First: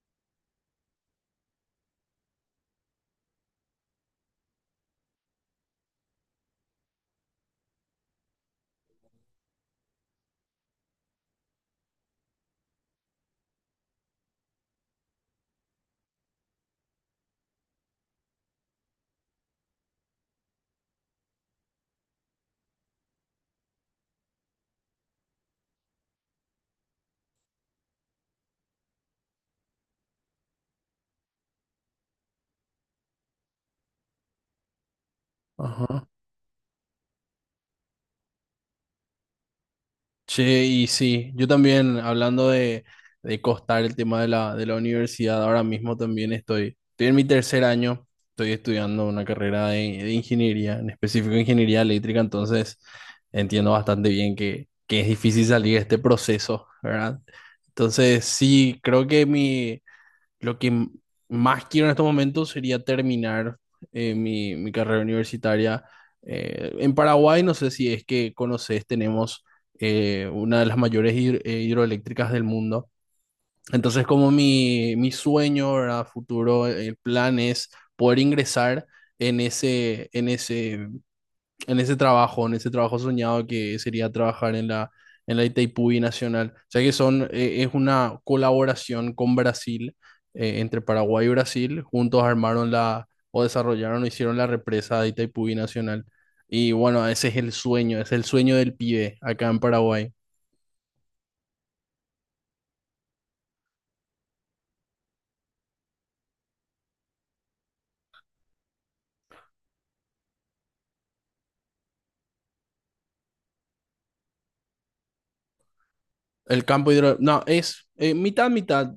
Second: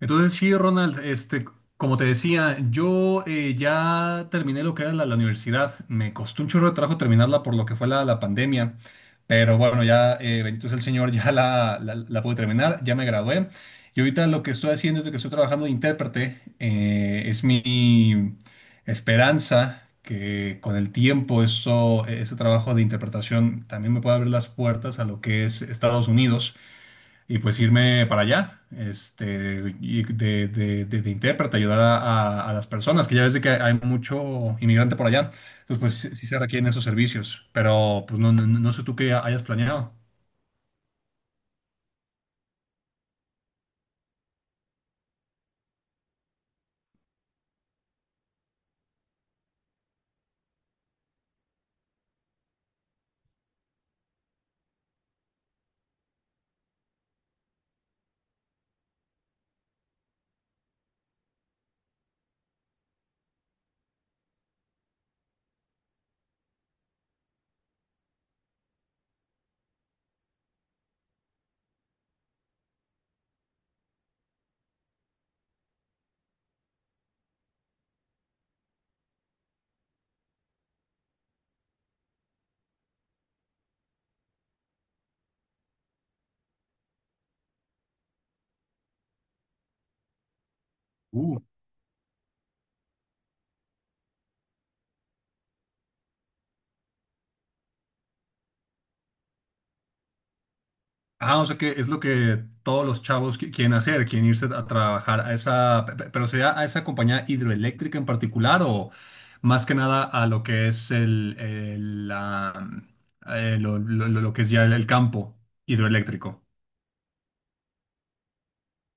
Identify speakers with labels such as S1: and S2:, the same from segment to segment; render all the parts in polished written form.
S1: Entonces, sí, Ronald, este, como te decía, yo ya terminé lo que era la universidad. Me costó un chorro de trabajo terminarla por lo que fue la pandemia. Pero bueno, ya, bendito sea el Señor, ya la pude terminar, ya me gradué. Y ahorita lo que estoy haciendo es de que estoy trabajando de intérprete. Es mi esperanza que con el tiempo eso, ese trabajo de interpretación también me pueda abrir las puertas a lo que es Estados Unidos y pues irme para allá, este, y de intérprete, ayudar a las personas, que ya ves de que hay mucho inmigrante por allá, entonces pues
S2: Ajá.
S1: sí, sí se requieren esos servicios, pero pues no sé tú qué hayas planeado.
S2: Che, y sí, yo también, hablando de costar el tema de la universidad, ahora mismo también estoy en mi tercer año, estoy estudiando una carrera de ingeniería, en específico ingeniería eléctrica, entonces entiendo bastante bien que es difícil salir de este proceso, ¿verdad? Entonces, sí, lo que más quiero en estos momentos sería terminar mi carrera universitaria. En Paraguay, no sé si es que conoces, tenemos una de las mayores hidroeléctricas del mundo. Entonces, como mi sueño, ¿verdad? Futuro, el plan es poder ingresar en ese, en ese en ese trabajo, en ese trabajo soñado que sería trabajar en la Itaipú Nacional. O sea que es una colaboración con Brasil, entre Paraguay y
S1: Uh.
S2: Brasil. Juntos armaron o desarrollaron o hicieron la represa de Itaipú Nacional. Y bueno, ese es el sueño del pibe acá en Paraguay.
S1: Ah, o sea que es lo que todos los chavos quieren hacer, quieren irse a trabajar a esa, pero sería a esa compañía hidroeléctrica en particular o más que nada a lo que es la, lo que es ya el campo hidroeléctrico.
S2: El campo hidro... No, es mitad, mitad.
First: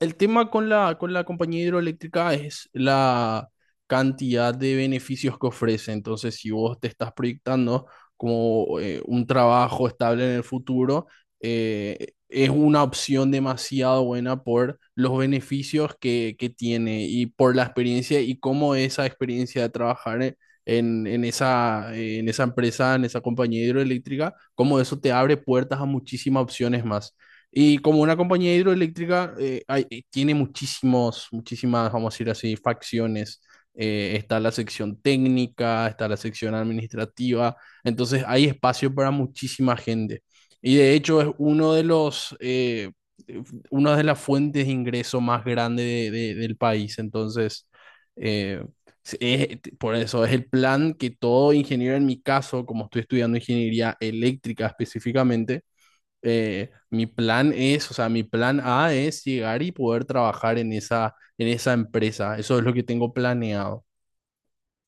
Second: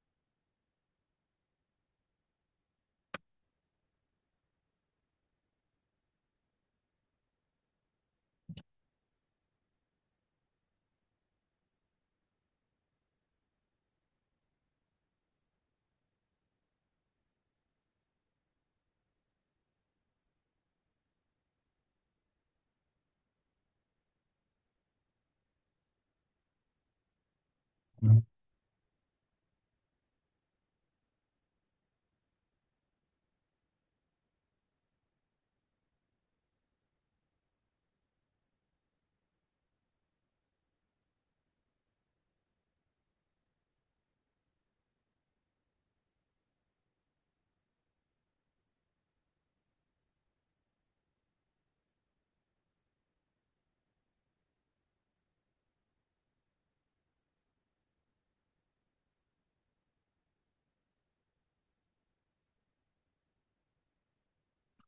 S2: El tema con la compañía hidroeléctrica es la cantidad de beneficios que ofrece. Entonces, si vos te estás proyectando como un trabajo estable en el futuro, es una opción demasiado buena por los beneficios que tiene y por la experiencia y cómo esa experiencia de trabajar en esa empresa, en esa compañía hidroeléctrica, cómo eso te abre puertas a muchísimas opciones más. Y como una compañía hidroeléctrica, tiene muchísimas, vamos a decir así, facciones. Está la sección técnica, está la sección administrativa, entonces hay espacio para muchísima gente. Y de hecho es eh, una de las fuentes de ingreso más grande del país. Entonces, eh, por eso es el plan que todo ingeniero, en mi caso, como estoy estudiando ingeniería eléctrica específicamente, mi plan es, o sea, mi plan A es llegar y poder trabajar en esa empresa. Eso es lo que tengo planeado.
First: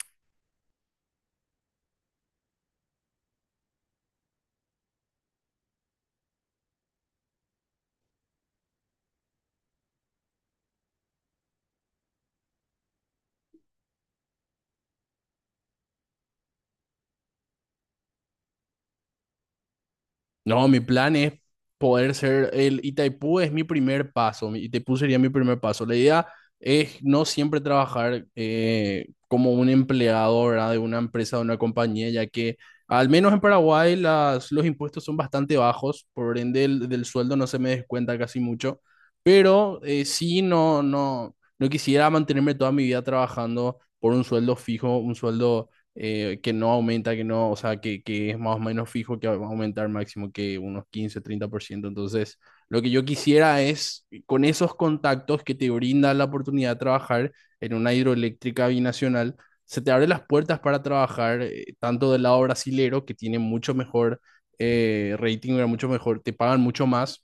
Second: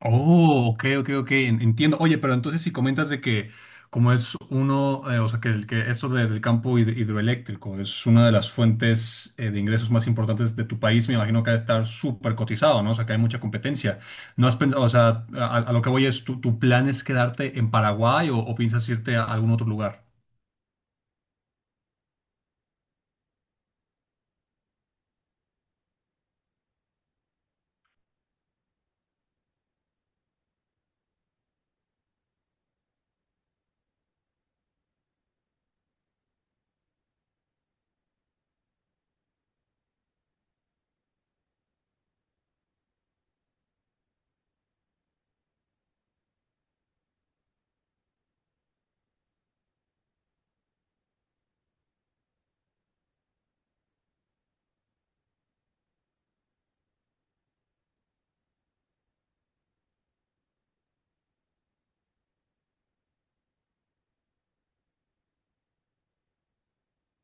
S1: Oh, ok, ok, ok, entiendo. Oye, pero entonces si comentas de que como es uno, o sea, que, que esto del campo hidroeléctrico es una de las fuentes de ingresos más importantes de tu país, me imagino que ha de estar súper cotizado, ¿no? O sea, que hay mucha competencia. ¿No has pensado, o sea, a lo que voy es, ¿tu, tu plan es quedarte en Paraguay o piensas irte a algún otro lugar?
S2: No, mi plan es poder ser el Itaipú es mi primer paso, mi Itaipú sería mi primer paso. La idea es no siempre trabajar como un empleado, ¿verdad? De una empresa, de una compañía, ya que al menos en Paraguay los impuestos son bastante bajos, por ende del sueldo no se me descuenta casi mucho, pero sí, no quisiera mantenerme toda mi vida trabajando por un sueldo fijo, un sueldo que no aumenta, que no, o sea, que es más o menos fijo que va a aumentar máximo que unos 15, 30%. Entonces, lo que yo quisiera es, con esos contactos que te brinda la oportunidad de trabajar en una hidroeléctrica binacional, se te abren las puertas para trabajar tanto del lado brasilero, que tiene mucho mejor rating, era mucho mejor, te pagan mucho más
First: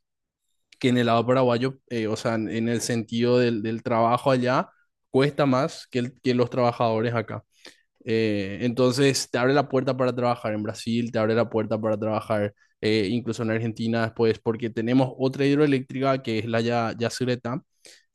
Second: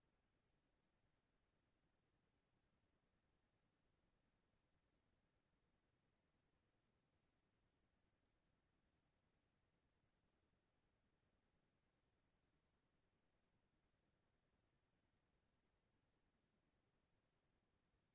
S2: que en el lado paraguayo, o sea, en el sentido del trabajo allá, cuesta más que los trabajadores acá. Entonces te abre la puerta para trabajar en Brasil, te abre la puerta para trabajar incluso en Argentina después, porque tenemos otra hidroeléctrica que es la Yacyretá,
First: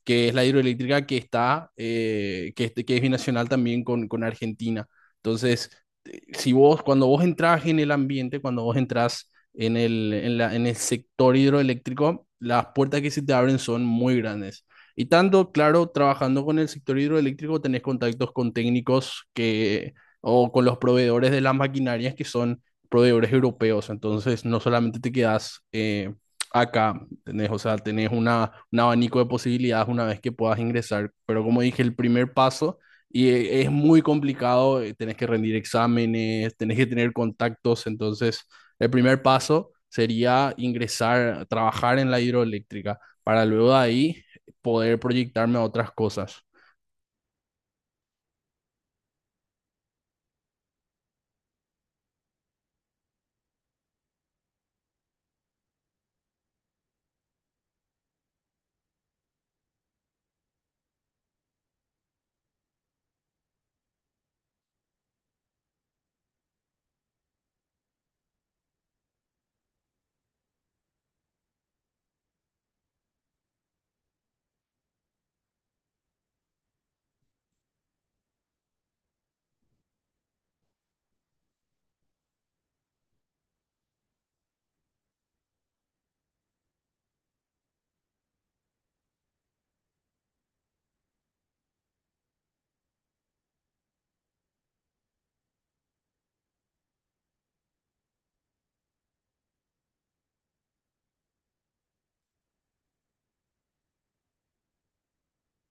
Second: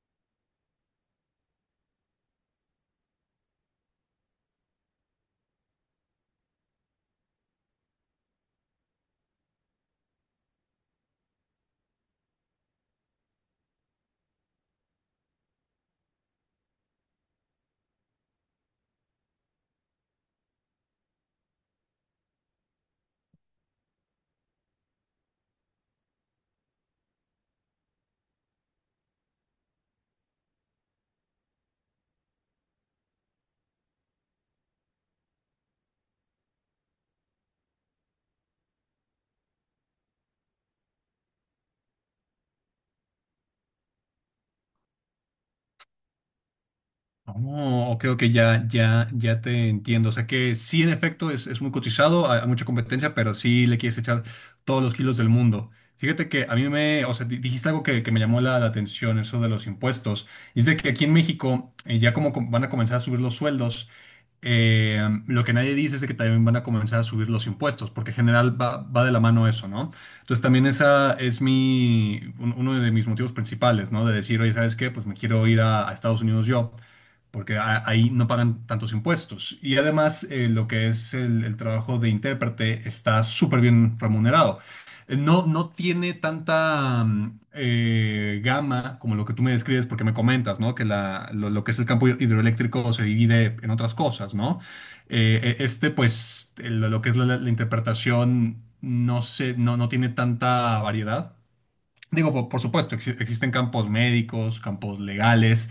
S2: que es la hidroeléctrica que es binacional también con Argentina. Entonces, si vos, cuando vos entras en el ambiente, cuando vos entras en el sector hidroeléctrico, las puertas que se te abren son muy grandes. Y tanto, claro, trabajando con el sector hidroeléctrico tenés contactos con técnicos o con los proveedores de las maquinarias que son proveedores europeos. Entonces, no solamente te quedas acá. ¿Entendés? O sea, tenés un abanico de posibilidades una vez que puedas ingresar, pero como dije, el primer paso es muy complicado, tenés que rendir exámenes, tenés que tener contactos, entonces el primer paso sería ingresar, trabajar en la hidroeléctrica para luego de ahí poder proyectarme a otras cosas.
S1: Oh, ok, ok, ya, ya, ya te entiendo. O sea que sí, en efecto, es muy cotizado, hay mucha competencia, pero sí le quieres echar todos los kilos del mundo. Fíjate que a mí me, o sea, dijiste algo que me llamó la atención, eso de los impuestos. Y es de que aquí en México, ya como van a comenzar a subir los sueldos, eh, lo que nadie dice es de que también van a comenzar a subir los impuestos, porque en general va, va de la mano eso, ¿no? Entonces también esa es mi, uno de mis motivos principales, ¿no? De decir, oye, ¿sabes qué? Pues me quiero ir a Estados Unidos yo porque ahí no pagan tantos impuestos. Y además, lo que es el trabajo de intérprete está súper bien remunerado. No, no tiene tanta gama como lo que tú me describes, porque me comentas, ¿no? Que lo que es el campo hidroeléctrico se divide en otras cosas, ¿no? Este, pues, lo que es la interpretación no se, no, no tiene tanta variedad. Digo, por supuesto, existen campos médicos, campos legales,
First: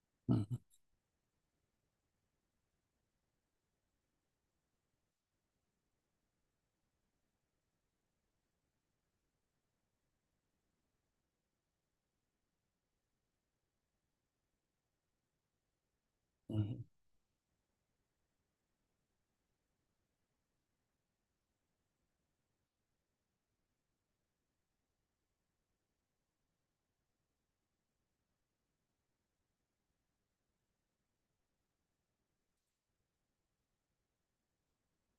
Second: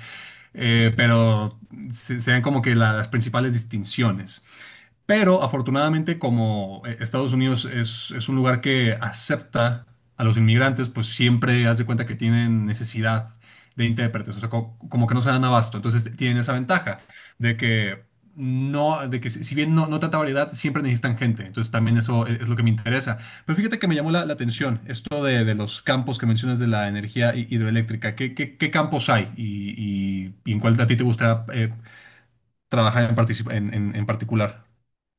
S1: pero se ven como que las principales distinciones. Pero afortunadamente, como Estados Unidos es un lugar que acepta a los inmigrantes, pues siempre haz de cuenta que tienen necesidad de intérpretes, o sea, como, que no se dan abasto. Entonces tienen esa
S2: Ujú.
S1: ventaja de que no, de que si bien no, no tanta variedad, siempre necesitan gente. Entonces también eso es, lo que me interesa. Pero fíjate que me llamó la atención esto de los campos que mencionas de la energía hidroeléctrica. ¿Qué, qué, qué campos hay y, y en cuál a ti te gusta trabajar en, en en particular?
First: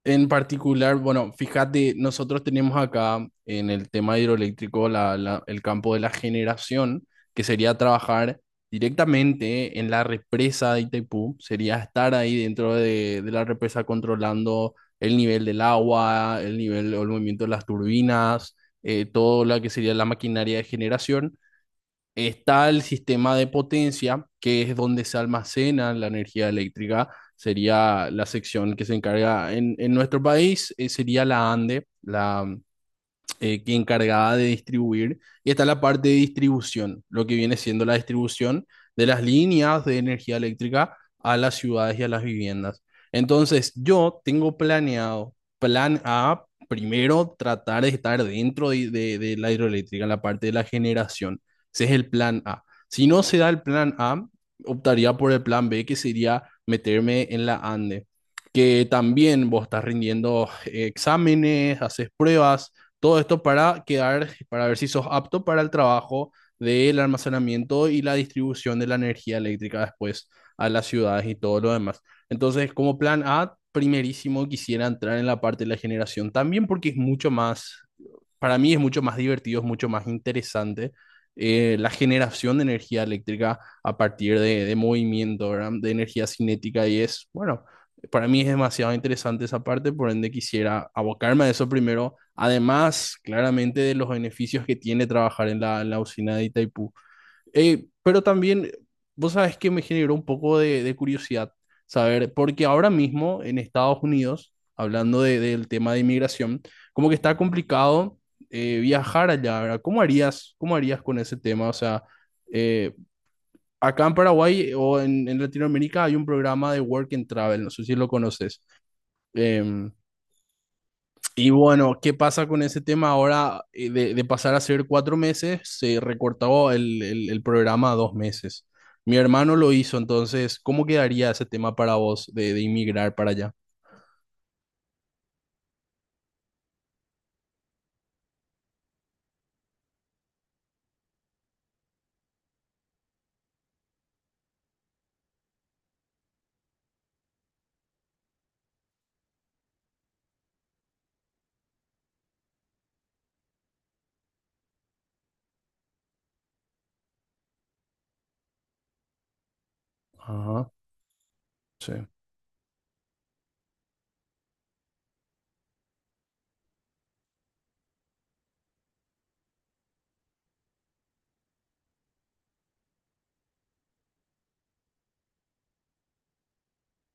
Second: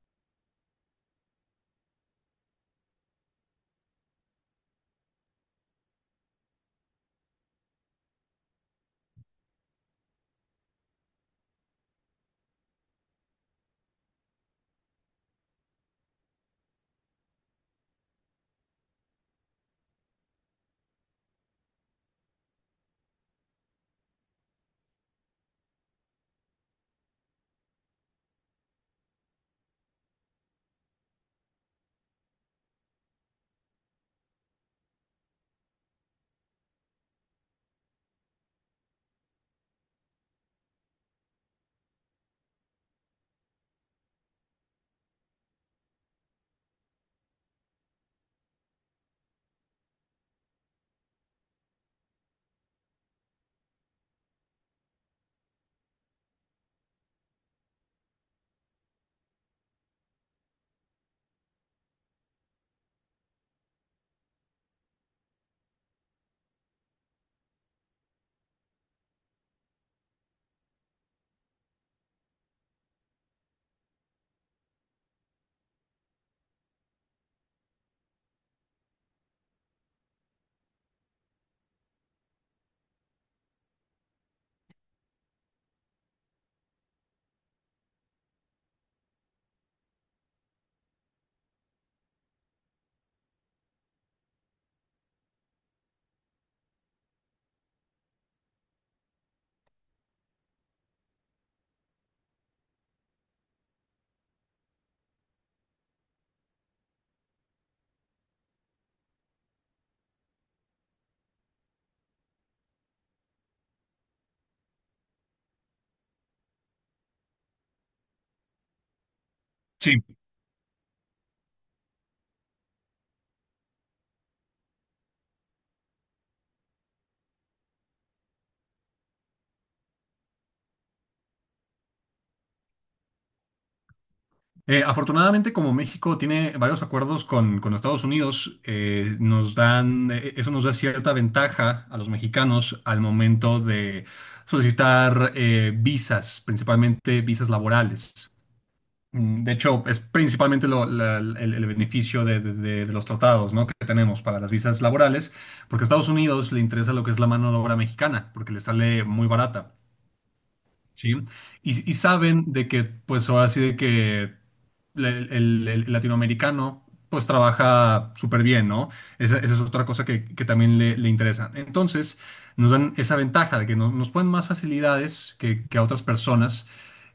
S2: En particular, bueno, fíjate, nosotros tenemos acá en el tema hidroeléctrico el campo de la generación, que sería trabajar directamente en la represa de Itaipú, sería estar ahí dentro de la represa controlando el nivel del agua, el nivel o el movimiento de las turbinas, todo lo que sería la maquinaria de generación. Está el sistema de potencia, que es donde se almacena la energía eléctrica. Sería la sección que se encarga en nuestro país, sería la ANDE, la que encargaba de distribuir. Y está la parte de distribución, lo que viene siendo la distribución de las líneas de energía eléctrica a las ciudades y a las viviendas. Entonces, yo tengo planeado, plan A, primero tratar de estar dentro de la hidroeléctrica en la parte de la generación. Ese es el plan A. Si no se da el plan A, optaría por el plan B, que sería meterme en la ANDE, que también vos estás rindiendo exámenes, haces pruebas, todo esto para quedar, para ver si sos apto para el trabajo del almacenamiento y la distribución de la energía eléctrica después a las ciudades y todo lo demás. Entonces, como plan A, primerísimo quisiera entrar en la parte de la generación también porque es mucho más, para mí es mucho más divertido, es mucho más interesante la generación de energía eléctrica a partir de movimiento, ¿verdad? De energía cinética y es, bueno, para mí es demasiado interesante esa parte, por ende quisiera abocarme a eso primero. Además, claramente de los beneficios que tiene trabajar en la usina de Itaipú. Pero también, vos sabes que me generó un poco de curiosidad saber, porque ahora mismo en Estados Unidos, hablando del tema de inmigración, como que está complicado viajar allá, ¿verdad? ¿Cómo harías con ese tema? O sea, eh, acá en Paraguay o en Latinoamérica hay un programa de Work and Travel, no sé si lo conoces. Em,
S1: Sí.
S2: y bueno, ¿qué pasa con ese tema ahora de pasar a ser 4 meses? Se recortó el programa a 2 meses. Mi hermano lo hizo, entonces, ¿cómo quedaría ese tema para vos de inmigrar para allá?
S1: Afortunadamente, como México tiene varios acuerdos con Estados Unidos, nos dan, eso nos da cierta ventaja a los mexicanos al momento de solicitar visas, principalmente visas laborales. De hecho, es principalmente el beneficio de, de los tratados, ¿no? Que tenemos para las visas laborales, porque a Estados Unidos le interesa lo que es la mano de obra mexicana, porque le sale muy barata.
S2: Ajá,
S1: ¿Sí?
S2: sí.
S1: Y saben de que, pues ahora sí de que le- el latinoamericano, pues trabaja súper bien, ¿no? Esa es otra cosa que también le interesa. Entonces, nos dan esa ventaja de que nos ponen más facilidades que a otras personas.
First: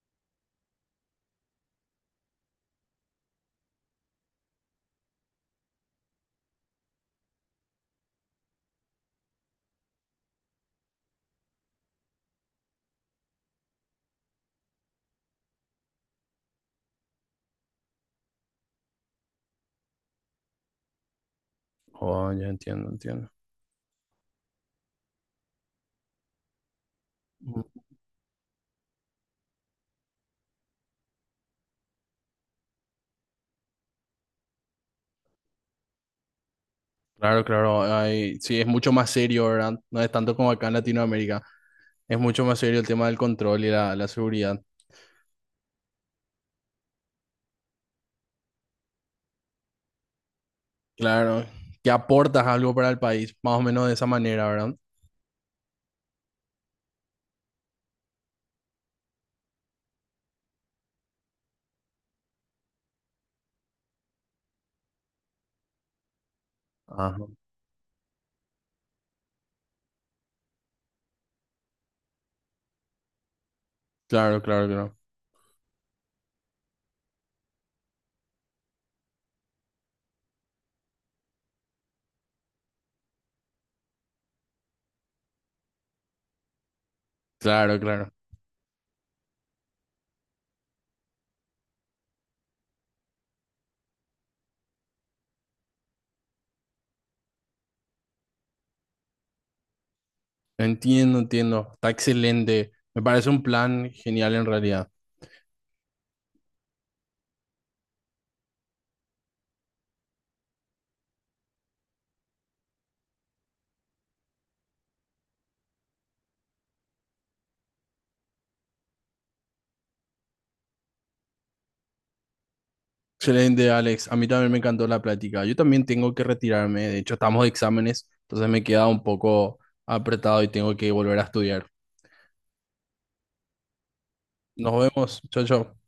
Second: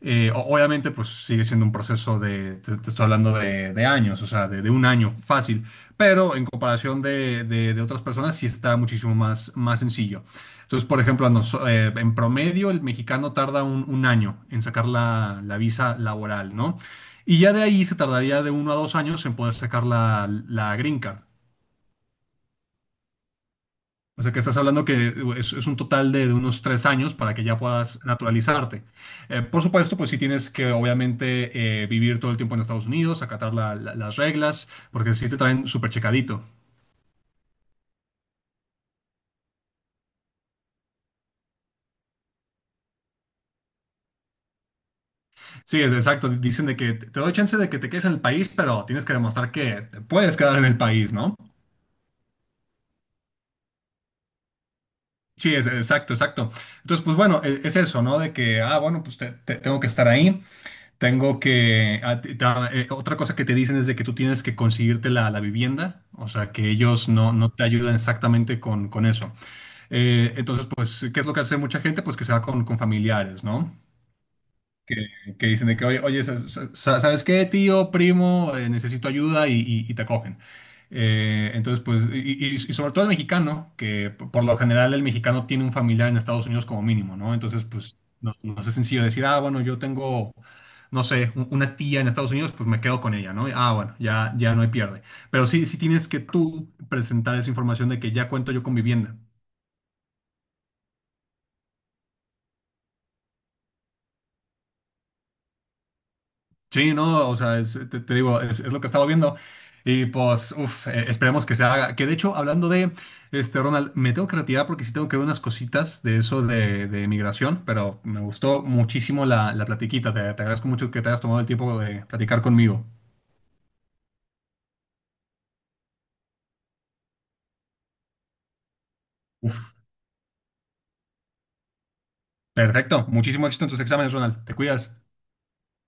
S1: Obviamente, pues sigue siendo un proceso de, te estoy hablando de años, o sea, de un año fácil, pero en comparación de, de otras personas sí está muchísimo más, más sencillo. Entonces, por ejemplo, en promedio el mexicano tarda un año en sacar la visa laboral, ¿no? Y ya de ahí se tardaría de uno a dos años en poder sacar la green card.
S2: Oh, ya entiendo, entiendo.
S1: O sea que estás hablando que es un total de unos tres años para que ya
S2: Ujú.
S1: puedas naturalizarte. Por supuesto, pues sí tienes que obviamente vivir todo el tiempo en Estados Unidos, acatar las reglas, porque sí te traen súper checadito.
S2: Claro, claro. Hay, sí, es mucho más serio, ¿verdad? No es tanto como acá en Latinoamérica. Es mucho más serio el tema del control y la seguridad.
S1: Sí, es exacto. Dicen de que te doy chance de que te quedes en el país, pero tienes que demostrar que te puedes quedar en el país, ¿no?
S2: Claro. Que aportas algo para el país, más o menos de esa manera, ¿verdad?
S1: Sí, es, exacto, exacto. Entonces, pues bueno, es, eso, ¿no? De que, ah, bueno, pues tengo que estar ahí, tengo que... ah, otra cosa que te dicen es de que tú tienes que conseguirte la vivienda, o sea, que ellos
S2: Ajá.
S1: no, no te ayudan exactamente con eso. Entonces, pues, ¿qué es lo que hace mucha gente? Pues que se va con familiares, ¿no?
S2: Claro, claro, claro.
S1: que, que dicen de que, oye, oye, ¿sabes qué, tío, primo? Necesito ayuda y, y te acogen. Entonces, pues, y, y sobre todo el mexicano, que por lo general el mexicano tiene un familiar en Estados Unidos como mínimo, ¿no? Entonces,
S2: Claro,
S1: pues,
S2: claro.
S1: no, no es sencillo decir, ah, bueno, yo tengo, no sé, una tía en Estados Unidos, pues me quedo con ella, ¿no? Ah, bueno, ya, ya no hay pierde. Pero sí, sí tienes que tú presentar esa información de que ya cuento yo con vivienda.
S2: Entiendo, entiendo. Está excelente. Me parece un plan genial en realidad.
S1: Sí, no, o sea, te, te digo, es lo que estaba viendo. Y pues, uff, esperemos que se haga. Que de hecho, hablando de, este, Ronald, me tengo que retirar porque sí tengo que ver unas cositas de eso de migración, pero me gustó muchísimo la platiquita. Te agradezco mucho que te hayas tomado el tiempo de platicar conmigo.
S2: Excelente, Alex. A mí también me encantó la plática. Yo también tengo que retirarme. De hecho, estamos de exámenes, entonces me queda un poco
S1: Uf,
S2: apretado y tengo que volver a estudiar.
S1: perfecto. Muchísimo éxito en tus exámenes, Ronald. Te
S2: Nos
S1: cuidas.
S2: vemos. Chao, chao.